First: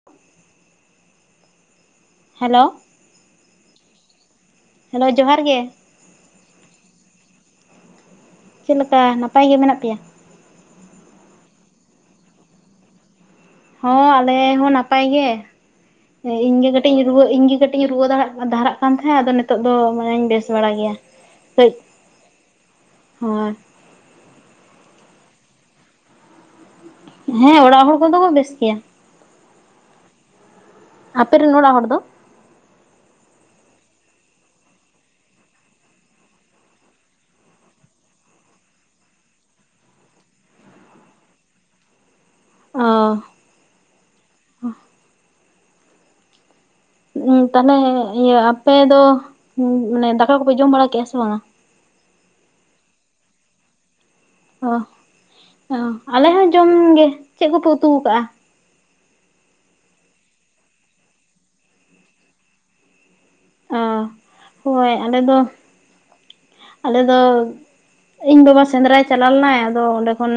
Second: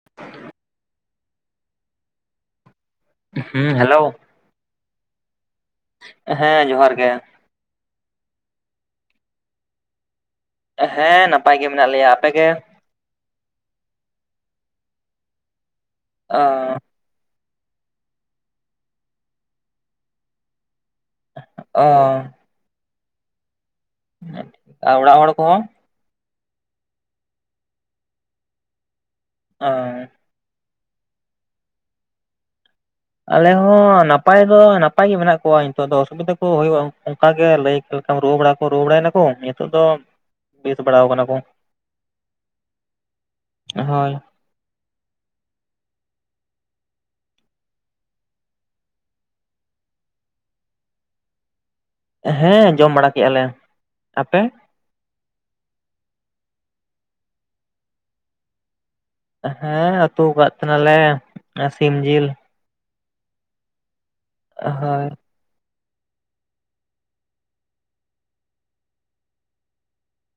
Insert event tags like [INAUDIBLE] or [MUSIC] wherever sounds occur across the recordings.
[UNINTELLIGIBLE] Hello. ᱦᱩᱸ hello. Hello ᱡᱚᱦᱟᱨ ᱜᱮ ᱾ ᱦᱮᱸ ᱡᱚᱦᱟᱨ ᱜᱮ᱾ ᱪᱮᱫ ᱞᱮᱠᱟ ᱱᱟᱯᱟᱭ ᱜᱮ ᱢᱮᱱᱟᱜ ᱯᱮᱭᱟ? ᱦᱮᱸ ᱱᱟᱯᱟᱭ ᱜᱮ ᱢᱮᱱᱟᱜ ᱞᱮᱭᱟ, ᱟᱯᱮ ᱜᱮ? ᱦᱚᱸ ᱟᱞᱮ ᱦᱚᱸ ᱱᱟᱯᱟᱭ ᱜᱮ ᱚ ᱤᱧ ᱜᱮ ᱠᱟᱹᱴᱤᱡ ᱤᱧ ᱨᱩᱣᱟᱹ ᱤᱧ ᱜᱮ ᱠᱟᱹᱴᱤᱡ ᱤᱧ ᱨᱩᱣᱟᱹ ᱫᱷᱟᱨᱟᱜ ᱠᱟᱱ ᱛᱟᱦᱮᱸᱫ ᱟᱫᱚ ᱱᱤᱛᱚᱜ ᱫᱚ ᱢᱟᱱᱮᱧ ᱵᱮᱥ ᱵᱟᱲᱟ ᱜᱮᱭᱟ ᱾ ᱚᱻ [UNINTELLIGIBLE] ᱦᱮᱸ, ᱟᱨ ᱚᱲᱟᱜ ᱦᱚᱲ ᱠᱚᱦᱚᱸ? ᱦᱮᱸ, ᱚᱲᱟᱜ ᱦᱚᱲ ᱠᱚᱫᱚ ᱠᱚ ᱵᱮᱥ ᱜᱮᱭᱟ ᱾ ᱚᱸᱻ ᱟᱯᱮ ᱨᱮᱱ ᱚᱲᱟᱜ ᱦᱚᱲ ᱫᱚ? ᱟᱞᱮ ᱦᱚᱸ ᱱᱟᱯᱟᱭ ᱫᱚ ᱱᱟᱯᱟᱭ ᱜᱮ ᱢᱮᱱᱟᱜ ᱠᱚᱣᱟ ᱱᱤᱛᱚᱜ ᱫᱚ ᱚᱥᱩᱵᱤᱫᱟ ᱠᱚ ᱦᱩᱭᱩᱜᱼᱟ [UNINTELLIGIBLE] ᱚᱱᱠᱟ ᱜᱮ ᱞᱟᱹᱭ ᱞᱮᱠᱟᱢ ᱨᱩᱣᱟ ᱵᱟᱲᱟ ᱠᱚ ᱨᱩᱣᱟ ᱵᱟᱲᱟᱭᱱᱟᱠᱚ, ᱱᱤᱛᱚᱜ ᱫᱚ ᱵᱮᱥ ᱵᱟᱲᱟᱣ ᱠᱟᱱᱟ ᱠᱚ ᱾ ᱚᱻ ᱦᱳᱭ ᱾ ᱩᱸᱜ ᱛᱟᱦᱚᱞᱮ ᱤᱭᱟᱹ ᱟᱯᱮ ᱫᱚ ᱢᱟᱱᱮ ᱫᱟᱠᱟ ᱠᱚᱯᱮ ᱡᱚᱢ ᱵᱟᱲᱟ ᱠᱮᱜᱼᱟ ᱥᱮ ᱵᱟᱝᱼᱟ? ᱦᱮᱸ ᱡᱚᱢ ᱵᱟᱲᱟ ᱠᱮᱜᱼᱟ ᱞᱮ ᱾ ᱟᱯᱮ? ᱚ ᱚ ᱟᱞᱮ ᱦᱚᱸ ᱡᱚᱢ ᱜᱮ, ᱪᱮᱫ ᱠᱚᱯᱮ ᱩᱛᱩ ᱠᱟᱜᱼᱟ? ᱦᱮᱸ ᱟᱹᱛᱩ ᱟᱠᱟᱫ ᱛᱟᱦᱮᱱᱟᱞᱮ ᱥᱤᱢ ᱡᱤᱞ ᱾ ᱚ ᱦᱳᱭ ᱟᱞᱮᱫᱚ ᱟᱞᱮᱫᱚ ᱤᱧ ᱵᱟᱵᱟ ᱥᱮᱸᱫᱽᱨᱟᱭ ᱪᱟᱞᱟᱣ ᱞᱮᱱᱟᱭ ᱟᱫᱚ ᱚᱸᱰᱮ ᱠᱷᱚᱱ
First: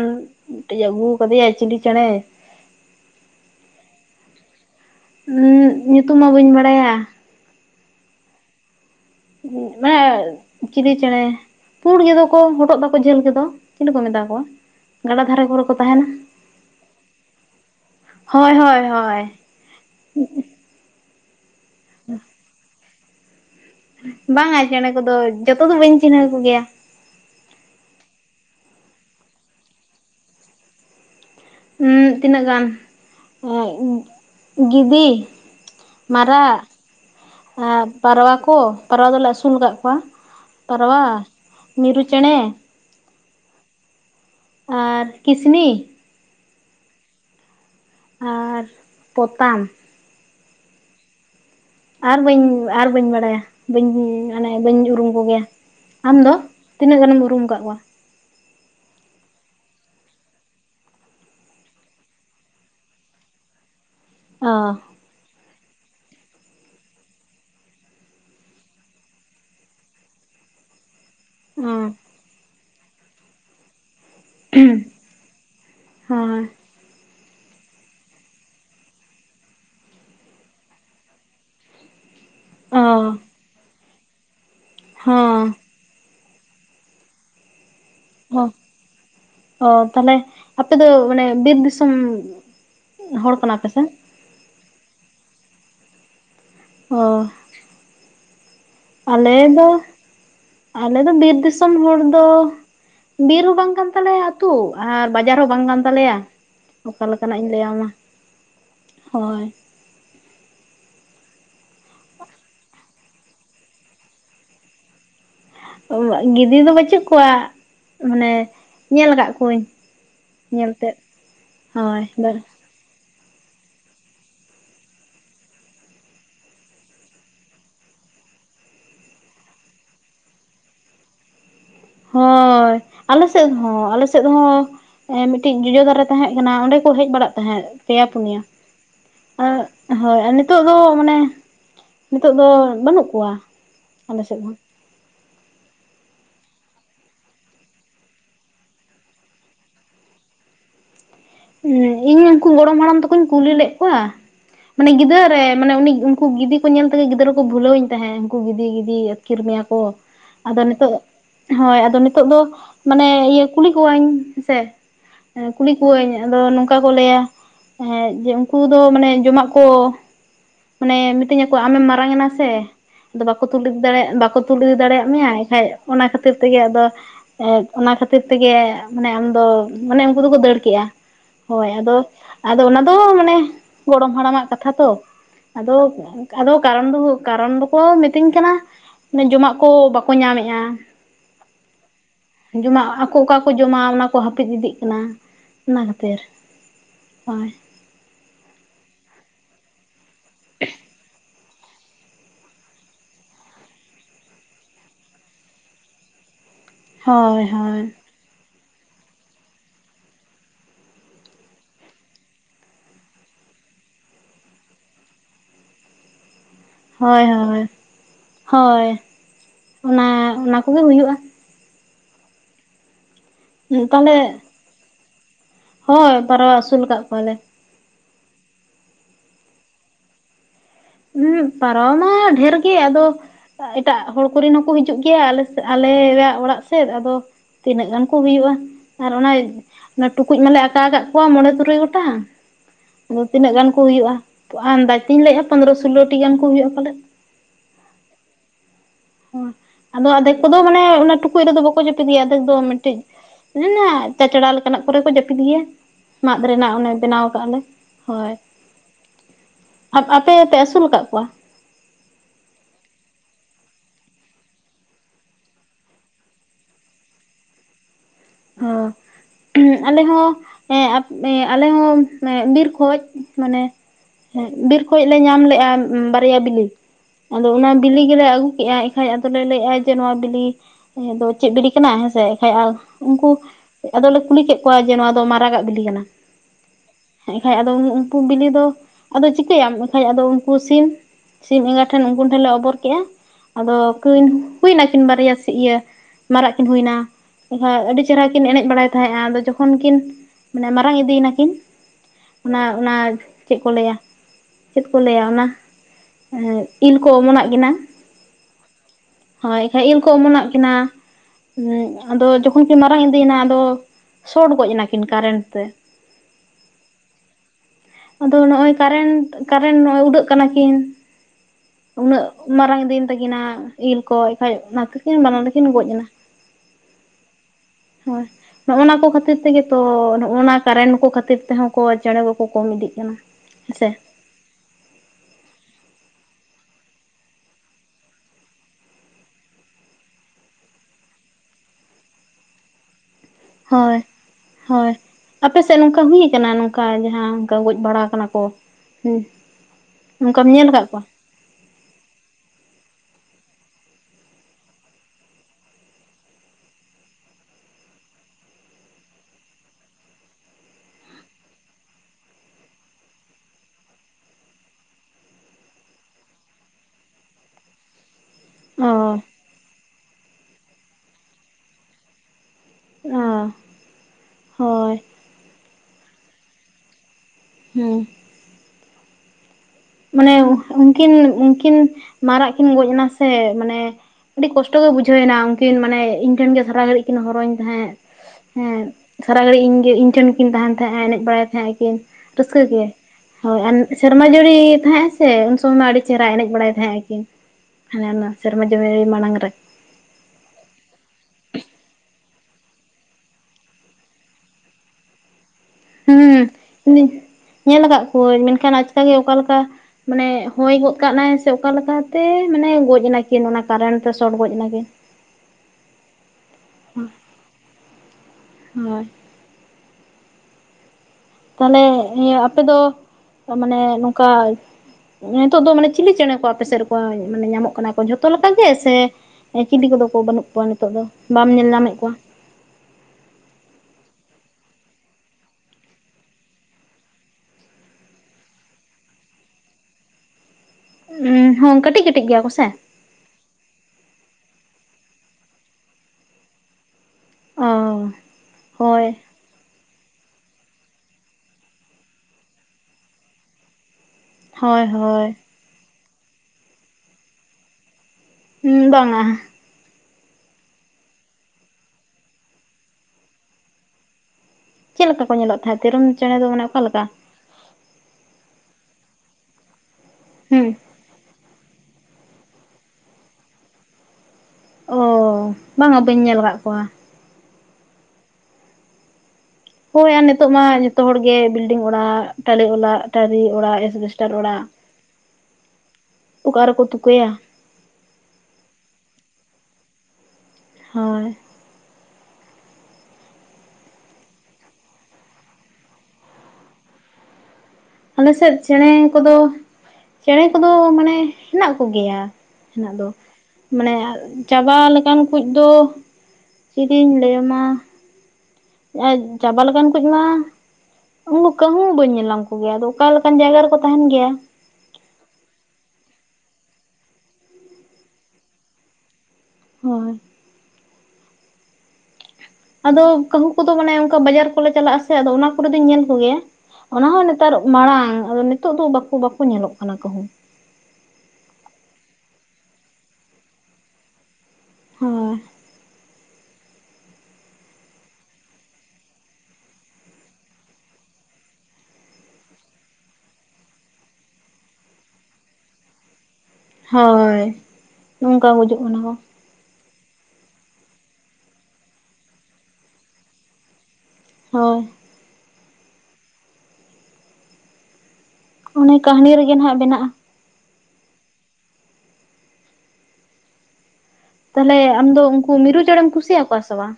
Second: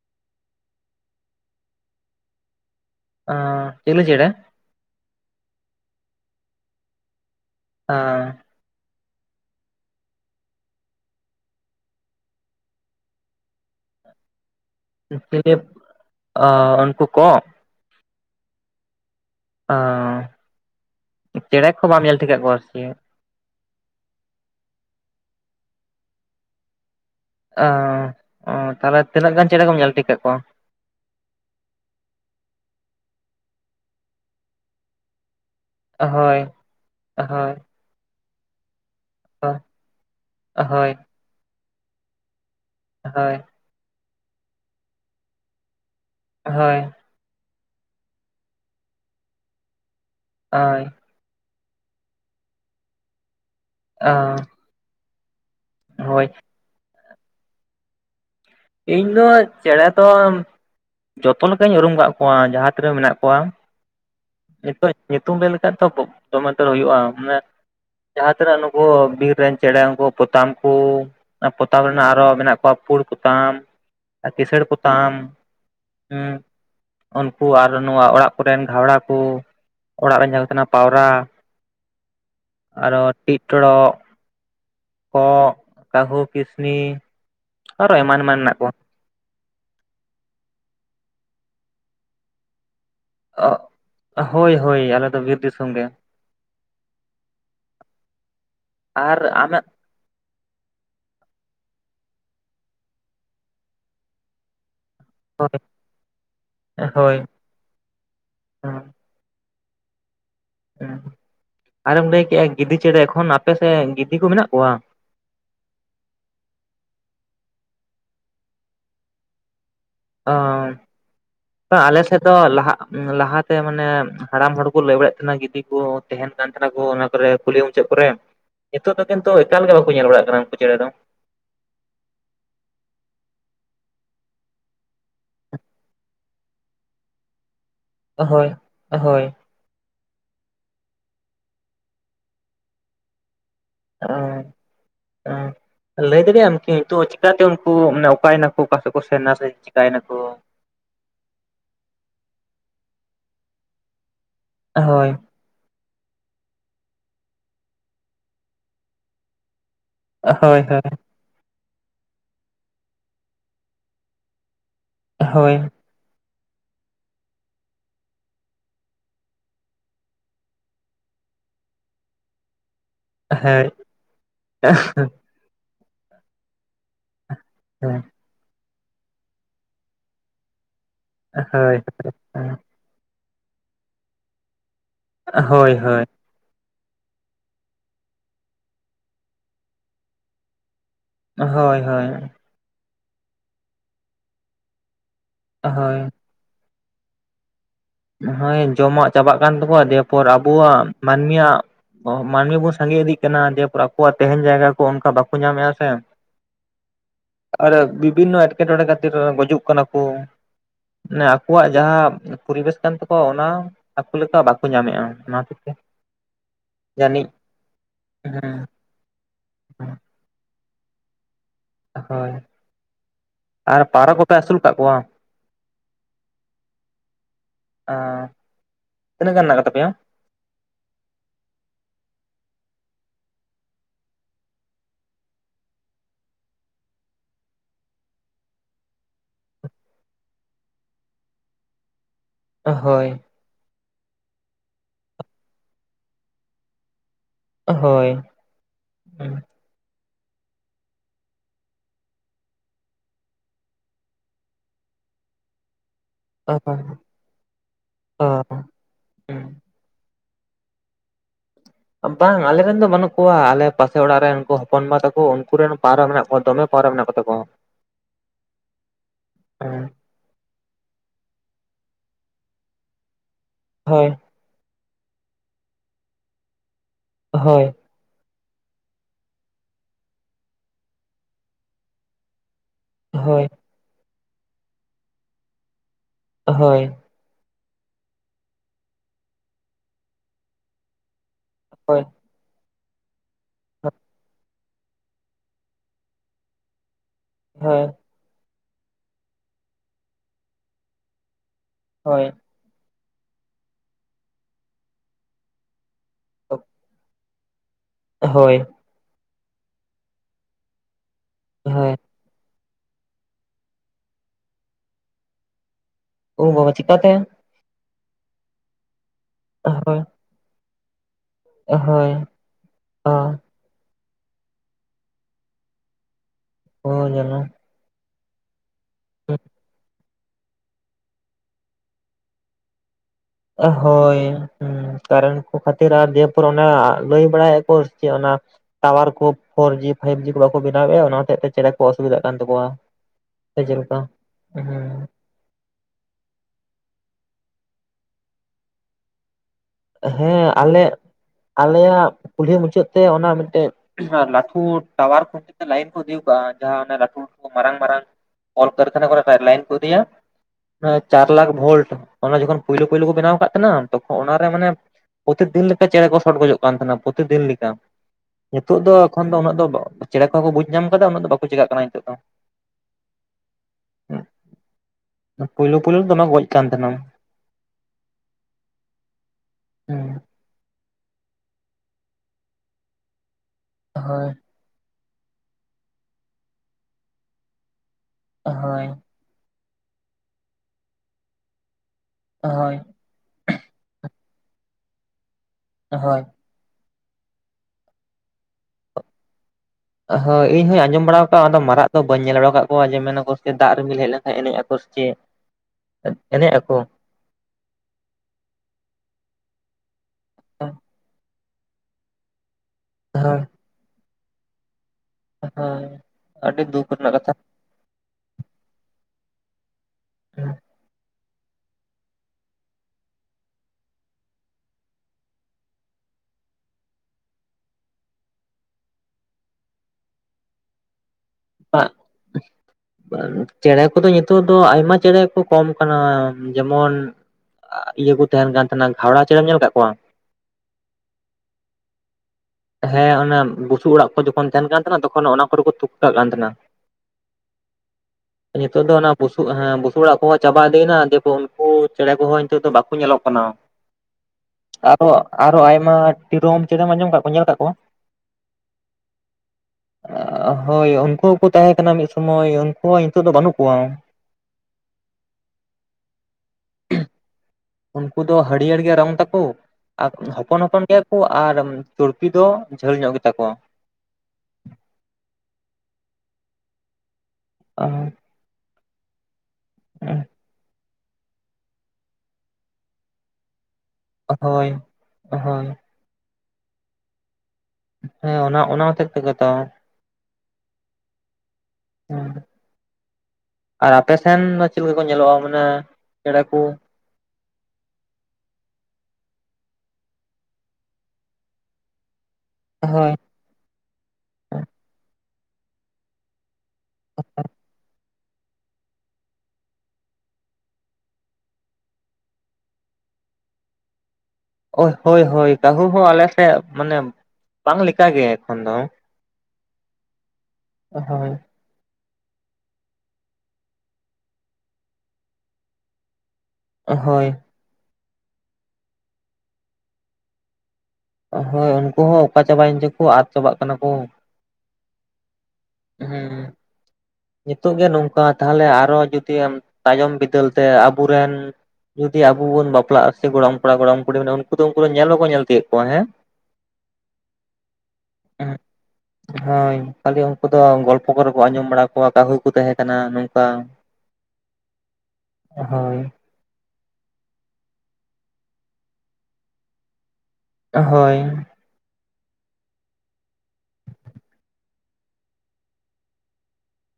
ᱢᱤᱫᱴᱤᱡ ᱟᱹᱜᱩ ᱟᱠᱟᱫᱮᱭᱟᱭ ᱪᱤᱞᱤ ᱪᱮᱬᱮ! ᱚᱻ ᱪᱮᱞᱮ ᱪᱮᱲᱮ? ᱩᱸᱜ ᱧᱩᱛᱩᱢ ᱢᱟ ᱵᱟᱹᱧ ᱵᱟᱲᱟᱭᱟ ᱾ ᱚᱸᱻ ᱩᱸᱜ ᱢᱟᱱᱮ ᱪᱤᱞᱤ ᱪᱮᱸᱬᱮ! ᱯᱩᱲ ᱜᱮᱫᱚ ᱠᱚ ᱦᱚᱴᱚᱜ ᱫᱟᱠᱚ ᱡᱷᱟᱹᱞ ᱜᱮᱫᱚ, ᱪᱮᱞᱮ ᱠᱚ ᱢᱮᱛᱟ ᱠᱚᱣᱟ? ᱜᱟᱰᱟ ᱫᱷᱟᱨᱮ ᱠᱚᱨᱮ ᱠᱚ ᱛᱟᱦᱮᱱᱟ [INAUDIBLE] ᱚ ᱩᱱᱠᱩ ᱠᱚᱸᱜ! ᱦᱳᱭ ᱦᱳᱭ ᱦᱳᱭ ᱾ ᱚᱻ ᱪᱮᱸᱬᱮ ᱠᱚᱦᱚ ᱵᱟᱢ ᱧᱮᱞ ᱴᱷᱤᱠᱟᱹ ᱮᱫ ᱠᱚᱣᱟ ᱥᱮ ᱪᱮᱫ! ᱵᱟᱝᱟ ᱪᱮᱸᱬᱮ ᱠᱚᱫᱚ ᱡᱚᱛᱚ ᱫᱚ ᱵᱟᱹᱧ ᱪᱤᱱᱦᱟᱹᱣ ᱠᱚᱜᱮᱭᱟ ᱾ ᱚ ᱚ ᱛᱟᱦᱚᱞᱮ ᱛᱤᱱᱟᱹᱜ ᱜᱟᱱ ᱪᱮᱸᱬᱮ ᱠᱚᱢ ᱧᱮᱞ ᱴᱷᱤᱠᱟᱹ ᱠᱚᱣᱟ? ᱩᱸ ᱛᱤᱱᱟᱹᱜ ᱜᱟᱱ! ᱮᱸᱜ ᱜᱤᱫᱤ ᱦᱳᱭ ᱢᱟᱨᱟᱜ ᱦᱳᱭ ᱟᱨ ᱯᱟᱨᱣᱟ ᱠᱚ, ᱯᱟᱨᱣᱟ ᱫᱚᱞᱮ ᱟᱹᱥᱩᱞ ᱦᱳᱭ ᱟᱠᱟᱫ ᱠᱚᱣᱟ ᱾ ᱦᱳᱭ ᱯᱟᱨᱣᱟ, ᱢᱤᱨᱩ ᱪᱮᱸᱬᱮ ᱦᱳᱭ ᱾ ᱟᱨ ᱠᱤᱥᱱᱤ, ᱦᱳᱭ ᱾ ᱟᱨ ᱯᱚᱛᱟᱢ, ᱦᱳᱭ ᱾ ᱟᱨ ᱵᱟᱹᱧ ᱟᱨ ᱵᱟᱹᱧ ᱵᱟᱲᱟᱭᱟ, ᱵᱟᱹᱧ ᱚ ᱢᱟᱱᱮ ᱵᱟᱹᱧ ᱩᱨᱩᱢ ᱠᱚᱜᱮᱭᱟ ᱾ ᱦᱳᱭ ᱟᱢᱫᱚ ᱛᱤᱱᱟᱹ ᱜᱟᱱᱮᱢ ᱩᱨᱩᱢ ᱟᱠᱟᱫ ᱠᱚᱣᱟ? ᱤᱧ ᱫᱚ ᱪᱮᱸᱬᱮ ᱛᱚᱢ ᱡᱚᱛᱚ ᱞᱮᱠᱟᱧ ᱩᱨᱩᱢ ᱟᱠᱟᱫ ᱠᱚᱣᱟ ᱡᱟᱦᱟᱸ ᱛᱤᱱᱟᱹᱜ ᱢᱮᱱᱟᱜ ᱠᱚᱣᱟ, ᱱᱤᱛᱚᱜ ᱧᱩᱛᱩᱢ ᱞᱟᱹᱭ ᱞᱮᱠᱷᱟᱡ ᱛᱚ ᱫᱚᱢᱮ ᱩᱛᱟᱹᱨ ᱦᱩᱭᱩᱜᱼᱟ, ᱢᱟᱱᱮ ᱡᱟᱦᱟᱸ ᱛᱤᱱᱟᱹᱜ ᱱᱩᱠᱩ ᱵᱤᱨ ᱨᱮᱱ ᱪᱮᱸᱬᱮ ᱩᱝᱠᱩ ᱯᱚᱛᱟᱢ ᱠᱚ, ᱯᱚᱛᱟᱢ ᱨᱮᱱᱟᱜ ᱟᱨᱚ ᱢᱮᱱᱟᱜ ᱠᱚᱣᱟ ᱯᱩᱲ ᱯᱚᱛᱟᱢ, ᱟᱨ ᱠᱤᱥᱟᱹᱲ ᱯᱚᱛᱟᱢ, ᱦᱩᱸ ᱾ ᱩᱱᱠᱩ ᱟᱨ ᱱᱚᱣᱟ ᱚᱲᱟᱜ ᱠᱚᱨᱮᱱ ᱜᱷᱟᱣᱲᱟ ᱠᱚ, ᱚᱲᱟᱜ ᱨᱮᱱ ᱡᱟᱦᱟᱸ ᱠᱚ ᱛᱟᱦᱮᱱᱟ ᱯᱟᱣᱨᱟ ᱾ ᱚ ᱦᱚᱸ ᱟᱨᱚ ᱚ ᱴᱤᱜ ᱴᱚᱲᱚᱜ, ᱠᱚᱸᱜ, ᱦᱚᱸ ᱠᱟᱹᱦᱩ, ᱠᱤᱥᱱᱤ ᱟᱨᱚ ᱮᱢᱟᱱ ᱮᱢᱟᱱ ᱚ ᱢᱮᱱᱟᱜ ᱠᱚᱣᱟ ᱾ ᱚ ᱛᱟᱦᱚᱞᱮ ᱟᱯᱮ ᱫᱚ ᱢᱟᱱᱮ ᱵᱤᱨ ᱫᱤᱥᱚᱢ ᱦᱚᱲ ᱠᱟᱱᱟ ᱯᱮ ᱥᱮ? ᱦᱳᱭ ᱦᱳᱭ ᱟᱞᱮ ᱫᱚ ᱵᱤᱨ ᱫᱤᱥᱚᱢ ᱜᱮᱼᱼ ᱚ ᱟᱨ ᱟᱞᱮ ᱟᱢᱟᱜ ᱫᱚᱼᱼ ᱟᱞᱮ ᱫᱚ ᱵᱤᱨ ᱫᱤᱥᱚᱢ ᱦᱚᱲ ᱫᱚ ᱵᱤᱨ ᱦᱚᱸ ᱵᱟᱝ ᱠᱟᱱ ᱛᱟᱞᱮᱭᱟ ᱟᱹᱛᱩ ᱟᱨᱼᱼ ᱵᱟᱡᱟᱨ ᱦᱚᱸ ᱦᱳᱭ ᱵᱟᱝ ᱠᱟᱱ ᱛᱟᱞᱮᱭᱟ ᱚᱠᱟ ᱦᱳᱭ ᱞᱮᱠᱟᱱᱟᱜ ᱤᱧ ᱞᱟᱹᱭ ᱟᱢᱟ ᱦᱳᱭᱼᱼ ᱟᱨᱮᱢ ᱞᱟᱹᱭ ᱠᱮᱫ-ᱟ ᱜᱤᱫᱤ ᱪᱮᱸᱬᱮ ᱮᱠᱷᱚᱱ ᱟᱯᱮ ᱥᱮᱫ ᱜᱤᱫᱤ ᱠᱚ ᱢᱮᱱᱟᱜ ᱠᱚᱣᱟ ᱜᱤᱫᱤ ᱫᱚ ᱵᱟᱹᱪᱩᱜ ᱠᱚᱣᱟ ᱢᱟᱱᱮ ᱧᱮᱞ ᱟᱠᱟᱫ ᱠᱚᱣᱟ ᱤᱧᱼᱼ ᱚ ᱟᱞᱮ ᱦᱳᱭ ᱥᱮᱫ ᱫᱚ ᱞᱟᱦᱟᱜ ᱞᱟᱦᱟ ᱛᱮ ᱢᱟᱱᱮᱼᱼ ᱦᱟᱲᱟᱢ ᱦᱚᱲ ᱠᱚ ᱞᱟᱹᱭ ᱵᱟᱲᱟᱭ ᱮᱫ ᱛᱟᱦᱮᱱᱟ ᱜᱤᱫᱤ ᱠᱚ ᱛᱟᱦᱮᱱ ᱠᱟᱱ ᱛᱟᱦᱮᱱᱟ ᱠᱚ ᱚᱱᱟ ᱠᱚᱨᱮ ᱠᱩᱞᱤ ᱢᱩᱪᱟᱹᱫ ᱠᱚᱨᱮ ᱱᱤᱛᱚᱜ ᱫᱚ ᱠᱤᱱᱛᱩ ᱮᱠᱟᱞ ᱜᱮ ᱵᱟᱠᱚ ᱧᱮᱞ ᱵᱟᱲᱟᱜ ᱠᱟᱱᱟ ᱩᱱᱠᱩ ᱪᱮᱸᱬᱮ ᱫᱚ ᱦᱳᱭ ᱟᱞᱮ ᱥᱮᱫ ᱦᱚᱸ ᱟᱞᱮ ᱥᱮᱫ ᱦᱚᱸᱼᱼ ᱮᱸ ᱢᱤᱫᱴᱤᱡ ᱡᱚᱡᱚ ᱫᱟᱨᱮ ᱛᱟᱦᱮᱸ ᱠᱟᱱᱟ ᱚᱸᱰᱮ ᱠᱚ ᱦᱮᱡ ᱵᱟᱲᱟᱜ ᱛᱟᱦᱮᱡ ᱯᱮᱭᱟ ᱯᱩᱱᱭᱟ ᱦᱳᱭ ᱦᱳᱭ ᱮᱼᱼ ᱦᱳᱭ ᱟᱨ ᱱᱤᱛᱚᱜ ᱫᱚ ᱢᱟᱱᱮ ᱱᱤᱛᱚᱜ ᱫᱚ ᱵᱟᱹᱱᱩᱜ ᱠᱚᱣᱟ ᱟᱞᱮ ᱥᱮᱫ ᱦᱚᱸ [UNINTELLIGIBLE] ᱞᱟᱹᱭ ᱫᱟᱲᱮᱭᱟᱜ ᱟᱢ ᱠᱤᱱᱛᱩ ᱪᱮᱠᱟ ᱛᱮ ᱩᱱᱠᱩ ᱢᱟᱱᱮ ᱚᱠᱟᱭ ᱱᱟᱠᱚ ᱚᱠᱟ ᱥᱮᱫ ᱠᱚ ᱥᱮᱱᱟ ᱥᱮ ᱪᱤᱠᱟᱭ ᱱᱟᱠᱚ ᱦᱩᱸ ᱤᱧ ᱩᱱᱠᱩ ᱜᱚᱲᱚᱢ ᱦᱟᱲᱟᱢ ᱛᱟᱠᱩᱧ ᱠᱩᱞᱤ ᱞᱮᱫ ᱠᱚᱣᱟ ᱢᱟᱱᱮ ᱜᱤᱫᱽᱨᱟᱹ ᱨᱮ ᱢᱟᱱᱮ ᱩᱱᱤᱼᱼ ᱩᱱᱠᱩ ᱜᱤᱫᱤ ᱠᱚ ᱧᱮᱞ ᱛᱮᱜᱮ ᱜᱤᱫᱽᱨᱟᱹ ᱠᱚ ᱵᱷᱩᱞᱟᱹᱣ ᱤᱧ ᱛᱟᱦᱮᱸᱫ ᱩᱱᱠᱩ ᱜᱤᱫᱤ ᱜᱤᱫᱤ ᱟᱹᱛᱠᱤᱨ ᱢᱮᱭᱟ ᱠᱚ ᱟᱫᱚ ᱱᱤᱛᱳᱜ ᱦᱳᱭ ᱟᱫᱚ ᱱᱤᱛᱳᱜ ᱫᱚ ᱢᱟᱱᱮ ᱤᱭᱟᱹ ᱠᱩᱞᱤ ᱠᱚᱭᱤᱧ ᱦᱮᱸ ᱥᱮᱼᱼ ᱠᱩᱞᱤ ᱠᱚᱣᱟᱹᱧ ᱟᱫᱚ ᱱᱚᱝᱠᱟ ᱠᱚ ᱞᱟᱹᱭᱟ ᱡᱮ ᱩᱱᱠᱩ ᱫᱚ ᱢᱟᱱᱮ ᱡᱚᱢᱟᱜ ᱠᱚᱼᱼ ᱢᱟᱱᱮ ᱢᱤᱛᱟᱹᱧ ᱟᱠᱚ ᱟᱢᱮᱢ ᱢᱟᱨᱟᱝ ᱱᱟᱥᱮᱼᱼ ᱟᱫᱚ ᱵᱟᱠᱚ ᱛᱩᱞ ᱤᱫᱤ ᱫᱟᱲᱮᱭᱟᱜ ᱵᱟᱠᱚ ᱛᱩᱞ ᱤᱫᱤ ᱫᱟᱲᱮᱭᱟᱜ ᱢᱮᱭᱟ ᱮᱱᱠᱷᱟᱡ ᱚᱱᱟ ᱠᱷᱟᱹᱛᱤᱨ ᱛᱮᱜᱮ ᱟᱫᱚᱼᱼ ᱦᱮᱸ ᱚᱱᱟ ᱠᱷᱟᱹᱛᱤᱨ ᱛᱮᱜᱮ ᱢᱟᱱᱮ ᱟᱢᱫᱚ ᱢᱟᱱᱮ ᱩᱱᱠᱩ ᱫᱚᱠᱚ ᱫᱟᱹᱲ ᱠᱮᱜᱼᱟ ᱦᱳᱭ ᱟᱫᱚ ᱟᱫᱚ ᱚᱱᱟ ᱫᱚ ᱢᱟᱱᱮ ᱜᱚᱲᱚᱢ ᱦᱟᱲᱟᱢᱟᱜ ᱠᱟᱛᱷᱟ ᱛᱚᱼᱼ ᱦᱳᱭ, ᱟᱫᱚᱼᱼ ᱟᱫᱚ ᱠᱟᱨᱚᱱ ᱫᱚ ᱠᱟᱨᱚᱱ ᱫᱚᱠᱚ ᱢᱤᱛᱟᱹᱧ ᱠᱟᱱᱟ [UNINTELLIGIBLE] ᱡᱚᱢᱟᱜ ᱠᱚ ᱵᱟᱠᱚ ᱧᱟᱢᱮᱫᱼᱟ ᱦᱳᱭ ᱦᱳᱭ ᱡᱚᱢᱟᱜ ᱟᱠᱚ ᱚᱠᱟ ᱠᱚ ᱡᱚᱢᱟ ᱚᱱᱟ ᱠᱚ ᱦᱟᱹᱯᱤᱫ ᱤᱫᱤᱜ ᱠᱟᱱᱟ ᱚᱱᱟ ᱠᱷᱟᱹᱛᱤᱨᱼᱼ ᱦᱳᱭ ᱦᱳᱭ ᱡᱚᱢᱟᱜ ᱪᱟᱵᱟᱜ ᱠᱟᱱ ᱛᱟᱠᱚᱣᱟ ᱫᱤᱭᱮ ᱯᱚᱨ ᱟᱵᱚᱣᱟᱜ ᱢᱟᱹᱱᱢᱤᱭᱟᱜᱼᱼ ᱚ ᱢᱟᱹᱱᱢᱤ ᱵᱚᱱ ᱥᱟᱸᱜᱮ ᱤᱫᱤᱜ ᱠᱟᱱᱟ ᱫᱤᱭᱮ ᱯᱚᱨ ᱟᱠᱚᱣᱟᱜ ᱛᱟᱦᱮᱱ ᱡᱟᱭᱜᱟ ᱠᱚ ᱚᱱᱠᱟ ᱵᱟᱠᱚ ᱧᱟᱢᱮᱫᱼᱟ ᱥᱮ ᱦᱳᱭ ᱟᱨ ᱦᱳᱭ [UNINTELLIGIBLE] ᱵᱤᱵᱷᱤᱱᱱᱚ ᱮᱴᱠᱮᱴᱚᱬᱮ ᱠᱷᱟᱹᱛᱤᱨ ᱜᱩᱡᱩᱜ ᱠᱟᱱᱟ ᱠᱚ ᱢᱟᱱᱮ ᱟᱠᱚᱣᱟᱜ ᱡᱟᱦᱟᱸ ᱯᱚᱨᱤᱵᱮᱥᱼᱼ ᱠᱟᱱ ᱛᱟᱠᱚᱣᱟ ᱚᱱᱟ ᱟᱠᱚ ᱞᱮᱠᱟ ᱵᱟᱠᱚ ᱧᱟᱢᱮᱫᱼᱟ ᱚᱱᱟ ᱦᱚᱛᱮᱡ ᱛᱮᱼᱼ ᱦᱚᱭ ᱦᱚᱭ ᱦᱳᱭ ᱦᱮᱸ ᱦᱳᱭ ᱚᱱᱟ ᱚᱱᱟ ᱠᱚᱜᱮ ᱦᱩᱭᱩᱜᱼᱟ ᱦᱳᱭ ᱟᱨ ᱯᱟᱣᱨᱟ ᱠᱚᱯᱮ ᱛᱟᱦᱚᱞᱮ ᱟᱹᱥᱩᱞ ᱠᱟᱜ ᱠᱚᱣᱟ ᱦᱳᱭ ᱯᱟᱣᱨᱟ ᱟᱹᱥᱩᱞ ᱟᱠᱟᱫ ᱠᱚᱣᱟᱞᱮ ᱚ ᱛᱤᱱᱟᱹᱜ ᱜᱟᱱ ᱢᱮᱱᱟᱜ ᱠᱚ ᱛᱟᱯᱮᱭᱟ ᱦᱩᱸ ᱯᱟᱨᱣᱟ ᱢᱟ ᱰᱷᱮᱨ ᱜᱮ ᱟᱫᱚᱼᱼ ᱮᱴᱟᱜ ᱦᱚᱲ ᱠᱚᱨᱮᱱ ᱦᱚᱸ ᱠᱚ ᱦᱤᱡᱩᱜ ᱜᱮᱭᱟ ᱟᱞᱮ ᱟᱞᱮᱭᱟᱜ ᱚᱲᱟᱜ ᱥᱮᱫ ᱟᱫᱚᱼᱼ ᱛᱤᱱᱟᱹᱜ ᱜᱟᱱ ᱠᱚ ᱦᱩᱭᱩᱜᱼᱟ ᱟᱨ ᱚᱱᱟᱼᱼ ᱚᱱᱟ ᱴᱩᱠᱩᱡ ᱢᱟᱞᱮ ᱟᱠᱟ ᱟᱠᱟᱫ ᱠᱚᱣᱟ ᱢᱚᱬᱮ ᱛᱩᱨᱩᱭ ᱜᱚᱴᱟᱝ ᱚ ᱦᱳᱭ ᱟᱫᱚ ᱛᱤᱱᱟᱹᱜ ᱜᱟᱱ ᱠᱚ ᱦᱩᱭᱩᱜᱼᱟ ᱟᱱᱫᱟᱡᱽ ᱛᱤᱧ ᱞᱟᱹᱭᱮᱫᱼᱟ ᱯᱚᱱᱨᱚ ᱥᱳᱞᱞᱳ ᱴᱤ ᱜᱟᱱ ᱠᱚ ᱦᱩᱭᱩᱜᱼᱟ ᱯᱟᱞᱮᱫ ᱦᱳᱭ ᱦᱳᱭ ᱟᱫᱚ ᱟᱫᱷᱮᱠ ᱠᱚᱫᱚ ᱢᱟᱱᱮ ᱚᱱᱟ ᱴᱩᱠᱩᱡ ᱨᱮᱫᱚ ᱵᱟᱠᱚ ᱡᱟᱹᱯᱤᱫ ᱜᱮᱭᱟ ᱟᱫᱮᱠ ᱫᱚ ᱢᱤᱫᱴᱤᱡ ᱢᱮᱱᱟ ᱪᱟᱪᱲᱟ ᱞᱮᱠᱟᱱᱟᱜ ᱠᱚᱨᱮ ᱠᱚ ᱡᱟᱹᱯᱤᱫ ᱜᱮᱭᱟ। ᱢᱟᱫᱽ ᱨᱮᱱᱟᱜ ᱚᱱᱮ ᱵᱮᱱᱟᱣ ᱠᱟᱜ ᱞᱮ ᱦᱳᱭ। ᱟᱨ ᱟᱯᱮ ᱯᱮ ᱟᱹᱥᱩᱞ ᱟᱠᱟᱫ ᱠᱚᱣᱟ? ᱵᱟᱝ ᱟᱞᱮᱨᱮᱱ ᱫᱚ ᱵᱟᱹᱱᱩᱜ ᱠᱚᱣᱟ ᱟᱞᱮ ᱯᱟᱥᱮ ᱚᱲᱟᱜ ᱨᱮᱱ ᱩᱱᱠᱩ ᱦᱚᱯᱚᱱ ᱵᱟ ᱛᱟᱠᱚ ᱩᱱᱠᱩ ᱨᱮᱱ ᱯᱟᱣᱨᱟ ᱢᱮᱱᱟᱜ ᱠᱚᱣᱟ ᱫᱚᱢᱮᱼᱼ ᱯᱟᱣᱨᱟ ᱢᱮᱱᱟᱜ ᱠᱚ ᱛᱟᱠᱚᱣᱟ। ᱦᱚᱸ ᱩᱸᱜ ᱟᱞᱮ ᱦᱚᱸᱼᱼ ᱦᱮᱸ ᱟᱯ ᱮ ᱟᱞᱮ ᱦᱚᱸ ᱮᱸ ᱵᱤᱨ ᱠᱷᱚᱡ ᱢᱟᱱᱮᱼᱼ ᱦᱳᱭ ᱮᱸᱜ ᱵᱤᱨ ᱠᱷᱚᱡ ᱞᱮ ᱧᱟᱢ ᱞᱮᱜᱼᱟ ᱵᱟᱨᱭᱟ ᱵᱤᱞᱤ ᱟᱫᱚ ᱦᱳᱭ ᱚᱱᱟᱼᱼ ᱵᱤᱞᱤ ᱜᱮᱞᱮ ᱟᱹᱜᱩ ᱠᱮᱜᱼᱟ ᱮᱱᱠᱷᱟᱡ ᱟᱫᱚᱞᱮ ᱞᱟᱹᱭᱮᱫᱼᱟ ᱡᱮ ᱱᱚᱣᱟ ᱵᱤᱞᱤᱼᱼ ᱟᱫᱚ ᱪᱮᱫ ᱵᱤᱞᱤ ᱠᱟᱱᱟ ᱦᱮᱸᱥᱮ ᱮᱱᱠᱷᱟᱡ ᱟᱨ ᱩᱱᱠᱩ ᱦᱳᱭ ᱟᱫᱚᱞᱮ ᱠᱩᱞᱤ ᱠᱮᱫ ᱠᱚᱣᱟ ᱡᱮ ᱱᱚᱣᱟ ᱫᱚ ᱢᱟᱨᱟᱜᱟᱜ ᱵᱤᱞᱤ ᱠᱟᱱᱟ। ᱦᱳᱭ ᱮᱠᱷᱷᱟᱡ ᱟᱫᱚ ᱩᱱᱠᱩ ᱵᱤᱞᱤ ᱫᱚ ᱟᱫᱚ ᱪᱤᱠᱟᱹᱭᱟᱢ ᱮᱱᱠᱷᱟᱡ ᱟᱫᱚ ᱩᱱᱠᱩ ᱥᱤᱢ ᱥᱤᱢ ᱮᱸᱜᱟ ᱦᱳᱭ ᱴᱷᱮᱱ ᱩᱱᱠᱩᱱ ᱴᱷᱮᱱ ᱞᱮ ᱚᱵᱚᱨ ᱠᱮᱫᱼᱟ ᱟᱫᱚ ᱠᱟᱹᱱ ᱦᱩᱭ ᱱᱟᱠᱤᱱ ᱵᱟᱨᱭᱟ ᱤᱭᱟᱹ ᱢᱟᱨᱟᱜ ᱠᱤᱱ ᱦᱩᱭᱱᱟ ᱦᱳᱭ ᱦᱮᱸ ᱟᱹᱰᱤ ᱪᱮᱨᱦᱟ ᱠᱤᱱ ᱮᱱᱮᱡ ᱵᱟᱲᱟᱭ ᱛᱟᱦᱮᱸᱜᱼᱟ ᱟᱫᱚ ᱡᱚᱠᱷᱚᱱ ᱠᱤᱱ ᱢᱟᱱᱮ ᱢᱟᱨᱟᱝ ᱤᱫᱤᱭᱮᱱᱟᱠᱤᱱᱼᱼ ᱦᱳᱭ ᱚᱱᱟ ᱚᱱᱟ ᱪᱮᱫ ᱠᱚ ᱞᱟᱹᱭᱟ ᱪᱮᱫ ᱠᱚ ᱞᱟᱹᱭᱟ ᱚᱱᱟᱼᱼ ᱮᱸᱜ ᱤᱞ ᱠᱚ ᱚᱢᱚᱱᱟᱜ ᱠᱤᱱᱟᱼᱼ ᱦᱳᱭ ᱦᱳᱭ ᱮᱱᱠᱷᱟ ᱤᱞ ᱠᱚ ᱚᱢᱚᱱᱟᱜ ᱠᱤᱱᱟ ᱦᱳᱭ ᱟᱫᱚ ᱡᱚᱠᱷᱚᱱ ᱠᱤᱱ ᱢᱟᱨᱟᱝ ᱤᱫᱤᱭᱮᱱᱟ ᱟᱫᱚ ᱥᱚᱴ ᱜᱚᱡ ᱮᱱᱟ ᱠᱤᱱ ᱠᱟᱨᱮᱱᱴ ᱛᱮ। ᱳ ᱵᱟᱵᱟ ᱪᱮᱠᱟᱛᱮ ᱟᱫᱚ ᱱᱚᱜᱚᱭ ᱠᱟᱨᱮᱱᱴ ᱠᱟᱨᱮᱱᱴ ᱦᱳᱭ ᱱᱚᱜᱼᱚᱭ ᱩᱰᱟᱹᱜ ᱠᱟᱱᱟ ᱠᱤᱱ ᱦᱳᱭ ᱩᱱᱟᱹᱜ ᱢᱟᱨᱟᱝ ᱫᱤᱱ ᱚ ᱛᱟᱹᱠᱤᱱᱟ ᱤᱞ ᱠᱚ ᱮᱱᱠᱷᱟᱡ ᱚᱱᱟ ᱛᱮᱠᱤᱱ ᱵᱟᱱᱟ ᱜᱮᱠᱤᱱ ᱜᱚᱡ ᱮᱱᱟ। ᱚ ᱡᱟᱞᱟ। ᱦᱳᱭ ᱱᱚᱜᱼᱚᱱᱟ ᱠᱚ ᱠᱷᱟᱹᱛᱤᱨ ᱛᱮᱜᱮ ᱛᱚ ᱱᱚᱜᱼᱚᱱᱟ ᱠᱟᱨᱮᱱᱴ ᱠᱚ ᱠᱷᱟᱹᱛᱤᱨ ᱛᱮᱦᱚᱸ ᱠᱚ ᱪᱮᱸᱬᱮ ᱠᱚᱠᱚ ᱠᱚᱢ ᱤᱫᱤᱜ ᱠᱟᱱᱟ। ᱦᱮᱸᱥᱮ ᱦᱳᱭ। ᱦᱩᱸ ᱠᱟᱨᱮᱱᱴ ᱠᱚ ᱠᱷᱟᱹᱛᱤᱨ ᱟᱨ ᱫᱤᱭᱮᱯᱚᱨ ᱚᱱᱟ ᱞᱟᱹᱭ ᱵᱟᱲᱟᱭᱮᱫ ᱠᱚ ᱥᱮᱪᱮᱫ ᱚᱱᱟᱼᱼ ᱴᱟᱣᱟᱨ ᱠᱚ ᱯᱷᱳᱨᱡᱤ ᱯᱷᱟᱭᱤᱵ ᱡᱤ ᱠᱚ ᱵᱟᱠᱚ ᱵᱮᱱᱟᱣᱮᱫᱼᱟ ᱚᱱᱟ ᱦᱚᱛᱮᱡ ᱛᱮ ᱪᱮᱬᱮ ᱠᱚ ᱚᱥᱩᱵᱤᱫᱷᱟᱜ ᱠᱟᱱ ᱛᱟᱠᱚᱣᱟ। ᱥᱮ ᱪᱮᱫ ᱦᱳᱭ ᱞᱮᱠᱟ ᱦᱳᱭ। ᱦᱮᱸ ᱟᱯᱮ ᱥᱮᱫ ᱱᱚᱝᱠᱟ ᱦᱩᱭ ᱠᱟᱱᱟ ᱱᱚᱝᱠᱟ ᱡᱟᱦᱟᱸ ᱚᱱᱠᱟ ᱜᱚᱡ ᱵᱟᱲᱟ ᱠᱟᱱᱟ ᱠᱚ ᱦᱩᱸ। ᱦᱮᱸ ᱟᱞᱮᱼᱼ ᱟᱞᱮᱭᱟᱜ ᱠᱩᱞᱦᱤ ᱢᱩᱪᱟᱹᱫ ᱛᱮ ᱚᱱᱟ ᱢᱤᱫᱴᱮᱡ ᱞᱟᱴᱩ ᱴᱟᱣᱟᱨᱼᱼ ᱞᱟᱭᱤᱱ ᱠᱚ ᱤᱫᱤ ᱠᱟᱜᱼᱟ ᱡᱟᱦᱟᱸ ᱞᱟᱹᱴᱩ ᱞᱟᱹᱴᱩ ᱢᱟᱨᱟᱝ ᱢᱟᱨᱟᱝ ᱚᱞᱠᱟᱨᱠᱷᱟᱱᱟ ᱠᱚ ᱞᱟᱭᱤᱱ ᱠᱚ ᱤᱫᱤᱭᱟ ᱮᱸ ᱪᱟᱨ ᱞᱟᱠᱷ ᱵᱷᱳᱞᱴ ᱚᱱᱟ ᱡᱚᱠᱷᱚᱱ ᱯᱳᱭᱞᱳ ᱯᱳᱭᱞᱳ ᱠᱚ ᱵᱮᱱᱟᱣ ᱟᱠᱟᱫ ᱛᱟᱦᱮᱱᱟ ᱛᱚᱠᱷᱚᱱ ᱚᱱᱟᱼᱼ ᱠᱚᱨᱮ ᱢᱟᱱᱮ ᱯᱨᱚᱛᱤᱫᱤᱱ ᱞᱮᱠᱟ ᱪᱮᱸᱬᱮ ᱠᱚ ᱥᱚᱴ ᱜᱚᱡᱚᱜ ᱠᱟᱱ ᱛᱟᱦᱮᱱᱟ ᱯᱨᱚᱛᱤᱫᱤᱱ ᱞᱮᱠᱟ। ᱱᱤᱛᱳᱜ ᱫᱚ ᱮᱠᱷᱚᱱ ᱫᱚ ᱚ ᱩᱱᱟᱹᱜ ᱫᱚ ᱪᱮᱸᱬᱮ ᱠᱚᱦᱚᱸ ᱠᱚ ᱵᱩᱡᱽ ᱧᱟᱢ ᱠᱟᱫᱟ ᱩᱱᱟᱹᱜ ᱫᱚ ᱵᱟᱠᱚ ᱪᱮᱠᱟᱜ ᱠᱟᱱᱟ ᱱᱤᱛᱚᱜ ᱚ ᱦᱳᱭ ᱫᱚ। ᱯᱳᱭᱞᱳ ᱯᱳᱭᱞᱳ ᱫᱚᱢᱮ ᱜᱚᱡ ᱠᱟᱱ ᱛᱟᱦᱮᱱᱟ। ᱦᱩᱸ ᱦᱩᱸ ᱢᱟᱱᱮ ᱩᱱᱠᱤᱱ ᱩᱱᱠᱤᱱ ᱢᱟᱨᱟᱜ ᱠᱤᱱ ᱜᱚᱡ ᱮᱱᱟ ᱥᱮ ᱢᱟᱱᱮ ᱦᱳᱭ ᱟᱹᱰᱤ ᱠᱚᱥᱴᱚᱼᱼ ᱠᱚᱥᱴᱚ ᱜᱮ ᱵᱩᱡᱷᱟᱹᱣᱱᱟ ᱩᱱᱠᱤᱱ ᱢᱟᱱᱮ ᱤᱧ ᱴᱷᱮᱱ ᱜᱮ ᱥᱟᱨᱟ ᱜᱷᱟᱹᱲᱤᱡ ᱠᱤᱱ ᱦᱚᱨᱚᱧ ᱛᱟᱦᱮᱸᱜ ᱦᱮᱸ। ᱦᱳᱭ ᱥᱟᱨᱟ ᱜᱷᱟᱹᱨᱤᱡ ᱤᱧ ᱜᱮ ᱤᱧ ᱴᱷᱮᱱ ᱠᱤᱱ ᱛᱟᱦᱮᱱ ᱛᱟᱦᱮᱸᱡ ᱮᱱᱮᱡ ᱵᱟᱲᱟᱭ ᱛᱟᱦᱮᱸᱡ ᱠᱤᱱ ᱨᱟᱹᱥᱠᱟᱹ ᱦᱳᱭ ᱜᱮ ᱾ ᱦᱳᱭ ᱟᱨ ᱥᱮᱨᱢᱟ ᱡᱟᱹᱲᱤ ᱛᱟᱦᱮᱸᱡ ᱥᱮ ᱩᱱ ᱥᱚᱢᱚᱭ ᱢᱟ ᱟᱹᱰᱤ ᱦᱳᱭ ᱪᱮᱦᱨᱟ ᱮᱱᱮᱡ ᱵᱟᱲᱟᱭ ᱛᱟᱦᱮᱸᱜ ᱟᱠᱤᱱ ᱾ ᱦᱟᱱᱮ ᱚᱱᱟ ᱥᱮᱨᱢᱟ ᱡᱟᱹᱲᱤ ᱢᱟᱲᱟᱝ ᱨᱮ ᱾ ᱟ ᱦᱳ ᱤᱧ ᱦᱚᱸᱧ ᱟᱸᱡᱚᱢ ᱵᱟᱲᱟ ᱟᱠᱟᱜᱼᱟ ᱚᱱᱟᱫᱚ ᱢᱟᱨᱟᱜ ᱫᱚ ᱵᱟᱹᱧ ᱧᱮᱞ ᱵᱟᱲᱟ ᱠᱟᱜ ᱠᱚᱣᱟ ᱡᱮ ᱢᱮᱱᱟ ᱠᱚ ᱥᱮ ᱫᱟᱜ ᱨᱤᱢᱤᱞ ᱦᱮᱡ ᱞᱮᱱᱠᱷᱟᱱ ᱮᱱᱮᱡ ᱟᱠᱚ ᱥᱮ ᱪᱮᱫ? [INAUDIBLE] ᱦᱩᱸ ᱮᱱᱮᱡ ᱟᱠᱚ ᱤᱧ ᱧᱮᱞ ᱟᱠᱟᱫ ᱠᱚᱣᱟᱹᱧ ᱢᱮᱱᱠᱷᱟᱱ ᱟᱪᱠᱟ ᱜᱮ ᱚᱠᱟ ᱞᱮᱠᱟ ᱢᱟᱱᱮ ᱦᱚᱭ ᱜᱚᱫ ᱠᱟᱜ ᱱᱟᱭ ᱥᱮ ᱚᱠᱟ ᱞᱮᱠᱟᱛᱮ ᱢᱟᱱᱮ ᱜᱚᱡ ᱦᱳᱭ ᱱᱟᱠᱤᱱ ᱚᱱᱟ ᱠᱟᱨᱮᱱᱴ ᱛᱮ ᱥᱚᱴ ᱜᱚᱡ ᱱᱟᱠᱤᱱ ᱾ ᱦᱮᱸ ᱦᱳᱭ ᱟᱹᱰᱤ ᱫᱩᱠ ᱨᱮᱱᱟᱜ ᱠᱟᱛᱷᱟ᱾ ᱦᱳᱭ, ᱦᱩᱸ, ᱛᱟᱦᱞᱮ ᱤᱭᱟᱹ ᱟᱯᱮ ᱫᱚ ᱚ ᱢᱟᱱᱮ ᱱᱚᱝᱠᱟ ᱱᱤᱛᱚᱜ ᱫᱚ ᱢᱟᱱᱮ ᱪᱤᱞᱤ ᱪᱮᱸᱬᱮ ᱠᱚ ᱟᱯᱮ ᱥᱮᱫ ᱨᱮᱠᱚ ᱢᱟᱱᱮ ᱧᱟᱢᱚᱜ ᱠᱟᱱᱟ ᱠᱚ ᱡᱷᱚᱛᱚ ᱞᱮᱠᱟ ᱜᱮ ᱥᱮ ᱮ ᱪᱤᱞᱤ ᱠᱚᱫᱚ ᱠᱚ ᱵᱟᱹᱱᱩᱜ ᱠᱚᱣᱟ ᱱᱤᱛᱚᱜ ᱫᱚ ᱵᱟᱢ ᱧᱮᱞ ᱧᱟᱢᱮᱫ ᱠᱚᱣᱟ? [INAUDIBLE] ᱪᱮᱸᱬᱮ ᱠᱚᱫᱚ ᱱᱤᱛᱚᱜ ᱫᱚ ᱟᱭᱢᱟ ᱪᱮᱸᱬᱮ ᱠᱚ ᱠᱚᱢ ᱠᱟᱱᱟ ᱡᱮᱢᱚᱱ ᱤᱭᱟᱹ ᱠᱚ ᱛᱟᱦᱮᱱ ᱠᱟᱱ ᱛᱟᱦᱮᱱᱟ ᱜᱷᱟᱣᱲᱟ ᱪᱮ‍ᱸᱬᱮᱢ ᱧᱮᱞ ᱠᱟᱜ ᱠᱚᱣᱟ? ᱩᱢ ᱦᱚᱸ ᱠᱟᱹᱴᱤᱡ ᱠᱟᱹᱴᱤᱡ ᱜᱮᱭᱟ ᱠᱚᱥᱮ? ᱦᱮᱸ ᱚᱱᱟ ᱵᱩᱥᱩᱵ ᱚᱲᱟᱜ ᱠᱚ ᱡᱚᱠᱷᱚᱱ ᱛᱟᱦᱮᱱ ᱠᱟᱱ ᱛᱟᱦᱮᱱᱟ ᱛᱚᱠᱷᱚᱱ ᱚᱱᱟ ᱠᱚᱨᱮ ᱠᱚ ᱛᱩᱠᱟᱹᱜ ᱠᱟᱱ ᱛᱟᱦᱮᱱᱟ ᱾ ᱚ ᱱᱤᱛᱚᱜ ᱫᱚ ᱦᱳᱭ ᱚᱱᱟ ᱵᱩᱥ ᱦᱮᱸ ᱵᱩᱥᱩᱵ ᱚᱲᱟᱜ ᱠᱚᱦᱚᱸ ᱪᱟᱵᱟ ᱤᱫᱤᱭᱮᱱᱟ ᱫᱤᱭᱮ ᱩᱱᱠᱩ ᱪᱮᱸᱬᱮ ᱠᱚᱦᱚᱸ ᱱᱤᱛᱚᱜ ᱫᱚ ᱵᱟᱠᱚ ᱧᱮᱞᱚᱜ ᱠᱟᱱᱟ ᱦᱳᱭ ᱾ ᱟᱨᱚ ᱦᱳᱭ ᱟᱨᱚ ᱟᱭᱢᱟ ᱴᱤᱨᱚᱢ ᱪᱮᱸᱬᱮᱢ ᱟᱸᱡᱚᱢ ᱠᱟᱜ ᱠᱚ ᱧᱮᱞ ᱠᱟᱜ ᱠᱚᱣᱟ? ᱦᱩᱸ ᱵᱟᱝ-ᱟ ᱾ [INAUDIBLE] ᱦᱳᱭ ᱩᱱᱠᱩ ᱦᱚᱸᱠᱩ ᱛᱟᱦᱮᱸ ᱠᱟᱱᱟ ᱢᱤᱫ ᱥᱚᱢᱚᱭ ᱩᱱᱠᱩ ᱦᱚᱸ ᱱᱤᱛᱚᱜ ᱫᱚ ᱵᱟᱹᱱᱩᱜ ᱠᱚᱣᱟ ᱾ ᱪᱮᱜ ᱞᱮᱠᱟ ᱠᱚ ᱧᱮᱞᱚᱜ ᱛᱟᱦᱮᱸᱫ ᱛᱤᱨᱚᱢ ᱪᱮᱸᱬᱮ ᱫᱚ ᱢᱟᱱᱮ ᱚᱠᱟᱞᱮᱠᱟ? ᱩᱱᱠᱩ ᱫᱚ ᱦᱟᱹᱨᱭᱟᱹᱲ ᱜᱮ ᱨᱚᱝ ᱛᱟᱠᱚ ᱟᱨ ᱦᱚᱯᱚᱱ ᱦᱩᱸ ᱦᱚᱯᱚᱱ ᱜᱮ ᱠᱩ ᱟᱨ ᱪᱩᱲᱯᱤ ᱫᱚ ᱡᱷᱟᱹᱞ ᱧᱚᱜ ᱜᱮᱛᱟ ᱠᱚ ᱾ ᱚᱸ ᱵᱟᱝ-ᱟ ᱵᱟᱹᱧ ᱧᱮᱞ ᱠᱟᱜ ᱠᱚᱣᱟ ᱾ ᱚᱸ ᱦᱳᱭ ᱟᱨ ᱱᱤᱛᱚᱜ ᱢᱟ ᱡᱷᱚᱛᱚ ᱦᱚᱲ ᱜᱮ ᱵᱤᱞᱰᱤᱝ ᱚᱲᱟᱜ ᱴᱟᱞᱮ ᱚᱞᱟᱜ ᱴᱟᱹᱨᱤ ᱚᱲᱟᱜ ᱮᱥᱵᱮᱥ ᱛᱟᱨ ᱚᱲᱟᱜ ᱦᱳᱭ ᱦᱳᱭ ᱚᱠᱟ ᱨᱮᱠᱚ ᱛᱩᱠᱟᱹᱭᱟ? ᱦᱮᱸ ᱚᱱᱟ ᱚᱱᱟ ᱦᱚᱛᱮᱫ ᱛᱮᱜᱮ ᱛᱚ ᱾ ᱦᱳᱭ, ᱦᱩᱸ ᱟᱨ ᱟᱯᱮ ᱥᱮᱱ ᱫᱚ ᱪᱤᱞ ᱞᱮᱠᱟ ᱠᱚ ᱧᱮᱞᱚᱜᱼᱟ ᱢᱟᱱᱮ ᱪᱮᱬᱮ ᱠᱩ? ᱟᱞᱮ ᱥᱮᱫ ᱪᱮᱬᱮ ᱠᱚᱫᱚ ᱪᱮᱬᱮ ᱠᱚᱫᱚ ᱢᱟᱱᱮ ᱦᱮᱱᱟᱜ ᱠᱚᱜᱮᱭᱟ ᱾ ᱦᱮᱱᱟᱜ ᱫᱚ ᱦᱳᱭ᱾ ᱾ ᱢᱟᱱᱮ ᱪᱟᱵᱟ ᱞᱮᱠᱟᱱ ᱠᱩᱡ ᱫᱚ ᱪᱮᱫᱤᱧ ᱞᱟᱹᱭ ᱟᱢᱟ ᱟᱡ ᱪᱟᱵᱟ ᱞᱮᱠᱟᱱ ᱠᱩᱡᱢᱟ ᱩᱱᱩᱜ ᱠᱟᱹᱦᱩ ᱵᱟᱹᱧ ᱧᱮᱞᱟᱢ ᱠᱚᱜᱮᱭᱟ ᱟᱫᱚ ᱚᱠᱟ ᱞᱮᱠᱟᱱ ᱡᱟᱭᱜᱟ ᱨᱮᱠᱚ ᱛᱟᱦᱮᱱ ᱜᱮᱭᱟ᱾ ᱳᱦ ᱦᱳᱭ ᱦᱳᱭ ᱠᱟᱹᱦᱩ ᱦᱚᱸ ᱟᱞᱮ ᱥᱮᱜ ᱢᱟᱱᱮ ᱵᱟᱝ ᱞᱮᱠᱟ ᱜᱮ ᱮᱠᱷᱚᱱ ᱫᱚ᱾ ᱦᱚᱭ, ᱚ ᱦᱚᱭ, ᱟᱫᱚ ᱠᱟᱹᱦᱩ ᱠᱚᱫᱚ ᱢᱟᱱᱮ ᱚᱱᱠᱟ ᱵᱟᱡᱟᱨ ᱠᱚᱞᱮ ᱪᱟᱞᱟᱜ ᱟᱥᱮ ᱟᱫᱚ ᱚᱱᱟ ᱠᱚᱨᱮ ᱫᱩᱧ ᱧᱮᱞ ᱠᱚ ᱜᱮᱭᱟ ᱚᱱᱟᱦᱚᱸ ᱦᱳᱭ ᱱᱮᱛᱟᱨ ᱢᱟᱲᱟᱝ ᱟᱫᱚ ᱱᱮᱛᱚᱜ ᱫᱚ ᱵᱟᱠᱩ ᱵᱟᱠᱚ ᱧᱮᱞᱚᱜ ᱠᱟᱱᱟ ᱠᱟᱹᱦᱩ ᱾ ᱦᱳᱭ ᱩᱱᱠᱩ ᱦᱚᱸ ᱚᱠᱟ ᱪᱟᱵᱟᱭᱮᱱ ᱪᱚᱠᱩ ᱟᱫ ᱪᱟᱵᱟᱜ ᱠᱟᱱᱟ ᱠᱚ ᱾ ᱦᱚᱭ, ᱦᱩᱸ ᱱᱤᱛᱚᱜ ᱜᱮ ᱱᱚᱝᱠᱟ ᱛᱟᱦᱞᱮ ᱟᱨᱚ ᱡᱩᱫᱤ ᱛᱟᱭᱚᱢ ᱵᱤᱫᱟᱹᱞᱛᱮ ᱟᱵᱚᱨᱮᱱ ᱡᱩᱫᱤ ᱟᱵᱩ ᱵᱚᱱ ᱵᱟᱯᱞᱟᱜᱼᱟ ᱥᱮ ᱜᱚᱲᱚᱢ ᱠᱚᱲᱟ ᱜᱚᱲᱚᱢ ᱠᱩᱲᱤ ᱢᱟᱱᱮ ᱩᱱᱠᱩ ᱫᱚ ᱩᱱᱠᱩ ᱫᱚ ᱧᱮᱞ ᱵᱟᱠᱚ ᱧᱮᱞ ᱛᱤᱭᱟᱹᱜ ᱠᱚᱣᱟ ᱦᱮᱸ? ᱦᱳᱭ, ᱱᱚᱝᱠᱟ ᱜᱩᱡᱩᱜ ᱠᱟᱱᱟ ᱠᱚ ᱾ ᱦᱳᱭ ᱠᱷᱟᱞᱤ ᱩᱱᱠᱩ ᱫᱚ ᱜᱚᱞᱯᱚ ᱠᱚᱨᱮ ᱠᱚ ᱟᱸᱡᱚᱢ ᱵᱟᱲᱟ ᱠᱚᱣᱟ, ᱠᱟᱹᱦᱩ ᱠᱚ ᱛᱟᱦᱮᱸ ᱠᱟᱱᱟ ᱱᱚᱝᱠᱟ ᱦᱳᱭ᱾ ᱦᱳᱭ᱾ ᱚᱱᱮ ᱠᱟᱹᱦᱱᱤ ᱨᱮᱜᱮ ᱱᱟᱦᱟᱸᱜ ᱵᱮᱱᱟᱜᱼᱟ ᱾ ᱦᱳᱭ᱾ ᱛᱟᱦᱞᱮ ᱟᱢᱫᱚ ᱩᱝᱠᱩ ᱢᱤᱨᱩ ᱪᱮᱬᱮᱢ ᱠᱩᱥᱤᱭᱟᱠᱚᱣᱟ ᱥᱮ ᱵᱟᱝ?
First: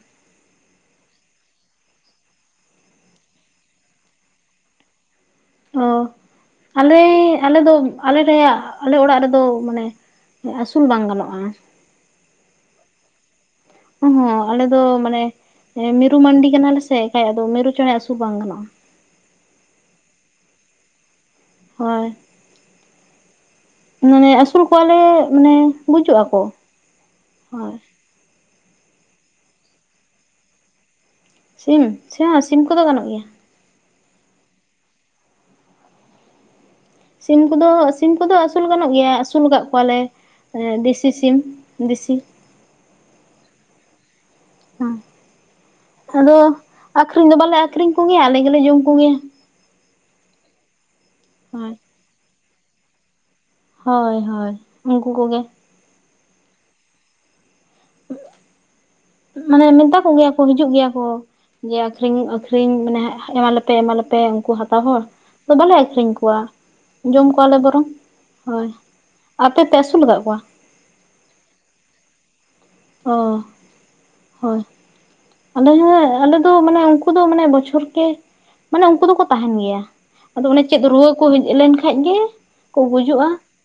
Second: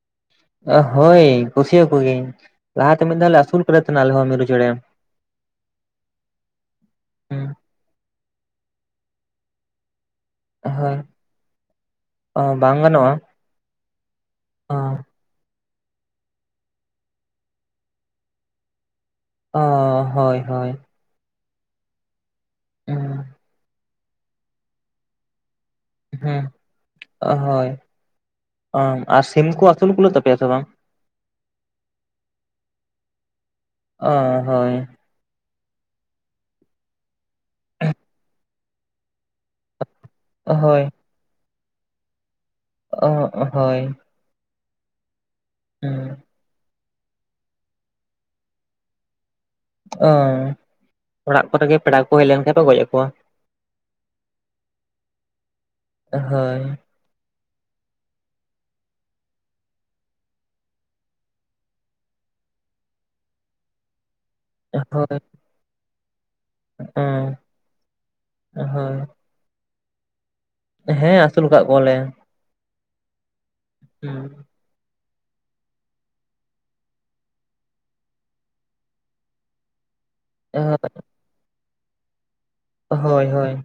ᱦᱳᱭ ᱠᱩᱥᱤᱭᱟᱠᱚ ᱜᱤᱭᱟᱹᱧ, ᱞᱟᱦᱟᱛᱮ ᱢᱤᱫ ᱫᱷᱟᱣ ᱞᱮ ᱟᱹᱥᱩᱞ ᱠᱟᱫᱮ ᱛᱟᱦᱮᱸᱱᱟ ᱟᱞᱮ ᱦᱚᱸ ᱢᱤᱨᱩ ᱪᱮᱬᱮ ᱾ ᱚ, ᱟᱞᱮᱭ ᱟᱞᱮ ᱫᱚ ᱟᱞᱮ ᱨᱮᱭᱟ ᱟᱞᱮ ᱚᱲᱟᱜ ᱨᱮᱫᱚ ᱢᱟᱱᱮ ᱟᱹᱥᱩᱞ ᱵᱟᱝ ᱜᱟᱱᱚᱜᱼᱟ ᱾ ᱚ, ᱵᱟᱝ ᱜᱟᱱᱚᱜᱼᱟ? ᱚᱸ ᱦᱚᱸᱜ ᱟᱞᱮ ᱫᱚ ᱢᱟᱱᱮ, ᱢᱤᱨᱩ ᱢᱟᱱᱰᱤ ᱠᱟᱱᱟᱞᱮ ᱥᱮ ᱮᱠᱷᱟᱡ ᱟᱫᱚ ᱢᱤᱨᱩ ᱪᱮᱲᱮ ᱟᱹᱥᱩᱞ ᱵᱟᱝ ᱜᱟᱱᱚᱜᱼᱟ ᱾ ᱚ, ᱦᱳᱭ ᱦᱳᱭ᱾ ᱦᱳᱭ᱾ ᱩᱸ᱾ ᱢᱟᱱᱮ ᱟᱹᱥᱩᱞ ᱠᱚᱣᱟᱞᱮ ᱢᱟᱱᱮ ᱵᱩᱡᱩᱜ ᱟᱠᱚ ᱦᱳᱭ ᱾ ᱚ ᱟᱨ ᱥᱤᱢ ᱠᱚ ᱟᱹᱥᱩᱞ ᱠᱩᱞᱟᱹᱜ ᱛᱟᱯᱮᱭᱟ ᱥᱮ ᱵᱟᱝ? ᱥᱤᱢ, ᱥᱤᱢ ᱠᱚᱫᱚ ᱜᱟᱱᱚᱜ ᱜᱮᱭᱟ ᱾ ᱚ ᱦᱳᱭ᱾ ᱥᱤᱢ ᱠᱚᱫᱚ, ᱥᱤᱢ ᱠᱚᱫᱚ ᱟᱹᱥᱩᱞ ᱜᱟᱱᱚᱜ ᱜᱮᱭᱟ ᱟᱹᱥᱩᱞ ᱠᱟᱫ ᱠᱚᱣᱟᱞᱮ ᱮᱸᱜ ᱦᱳᱭ ᱫᱤ ᱥᱤᱢ ᱫᱤᱥᱤ ᱾ ᱚᱜ ᱦᱳᱭ᱾ ᱦᱚᱸ ᱟᱫᱚ ᱟᱠᱷᱨᱤᱧ ᱫᱚ ᱵᱟᱞᱮ ᱟᱠᱷᱨᱤᱧ ᱠᱚ ᱜᱮᱭᱟ ᱟᱞᱮ ᱜᱮᱞᱮ ᱡᱚᱢ ᱠᱚᱜᱮᱭᱟ ᱾ ᱚ, ᱚᱲᱟᱜ ᱠᱚᱨᱮ ᱦᱳᱭ ᱜᱮ ᱯᱮᱲᱟ ᱠᱚ ᱦᱮᱡ ᱞᱮᱱᱠᱷᱟᱱ ᱠᱚ ᱜᱚᱡᱮᱜ ᱠᱚᱣᱟ? ᱦᱳᱭ ᱦᱳᱭ, ᱩᱝᱠᱩ ᱠᱚᱜᱮ ᱾ ᱦᱳᱭ᱾ ᱢᱟᱱᱮ, ᱢᱮᱛᱟ ᱠᱚ ᱜᱮᱭᱟ ᱠᱚ ᱦᱤᱡᱩᱜ ᱜᱮᱭᱟ ᱠᱚ ᱾ ᱡᱮ ᱟᱠᱷᱨᱤᱧ ᱟᱠᱷᱨᱤᱧ ᱢᱟᱱᱮ ᱮᱢᱟᱞᱮᱯᱮ ᱮᱢᱟᱞᱮᱯᱮ, ᱠᱩ ᱦᱟᱛᱟᱣ ᱦᱚᱲ ᱦᱳᱭ ᱵᱟᱞᱮ ᱟᱹᱠᱷᱨᱤᱧ ᱠᱚᱣᱟ, ᱡᱚᱢ ᱠᱚᱣᱟᱞᱮ ᱵᱚᱨᱚᱝ, ᱦᱳᱭ ᱾ ᱟᱯᱮ ᱯᱮ ᱟᱹᱥᱩᱞ ᱠᱟᱜ ᱠᱚᱣᱟ? ᱦᱮᱸ, ᱟᱹᱥᱩᱞ ᱠᱟᱜ ᱠᱚᱣᱟᱞᱮ ᱾ ᱚ᱾ ᱦᱩᱸ᱾ ᱦᱳᱭ ᱟᱞᱮ ᱜᱮ ᱟᱞᱮ ᱫᱚ ᱢᱟᱱᱮ ᱩᱱᱠᱩ ᱫᱚ ᱢᱟᱱᱮ ᱵᱚᱪᱷᱚᱨ ᱠᱮ ᱢᱟᱱᱮ ᱩᱝᱠᱩ ᱫᱚᱠᱚ ᱛᱟᱦᱮᱸᱱ ᱜᱮᱭᱟ, ᱟᱫᱚ ᱚᱱᱮ ᱪᱮᱫ ᱨᱩᱣᱟᱹ ᱠᱚ ᱦᱮᱡ ᱞᱮᱱᱠᱷᱟᱡ ᱜᱮ, ᱠᱚ ᱦᱳᱭ ᱜᱩᱡᱩᱜᱼᱟ ᱦᱳᱭ᱾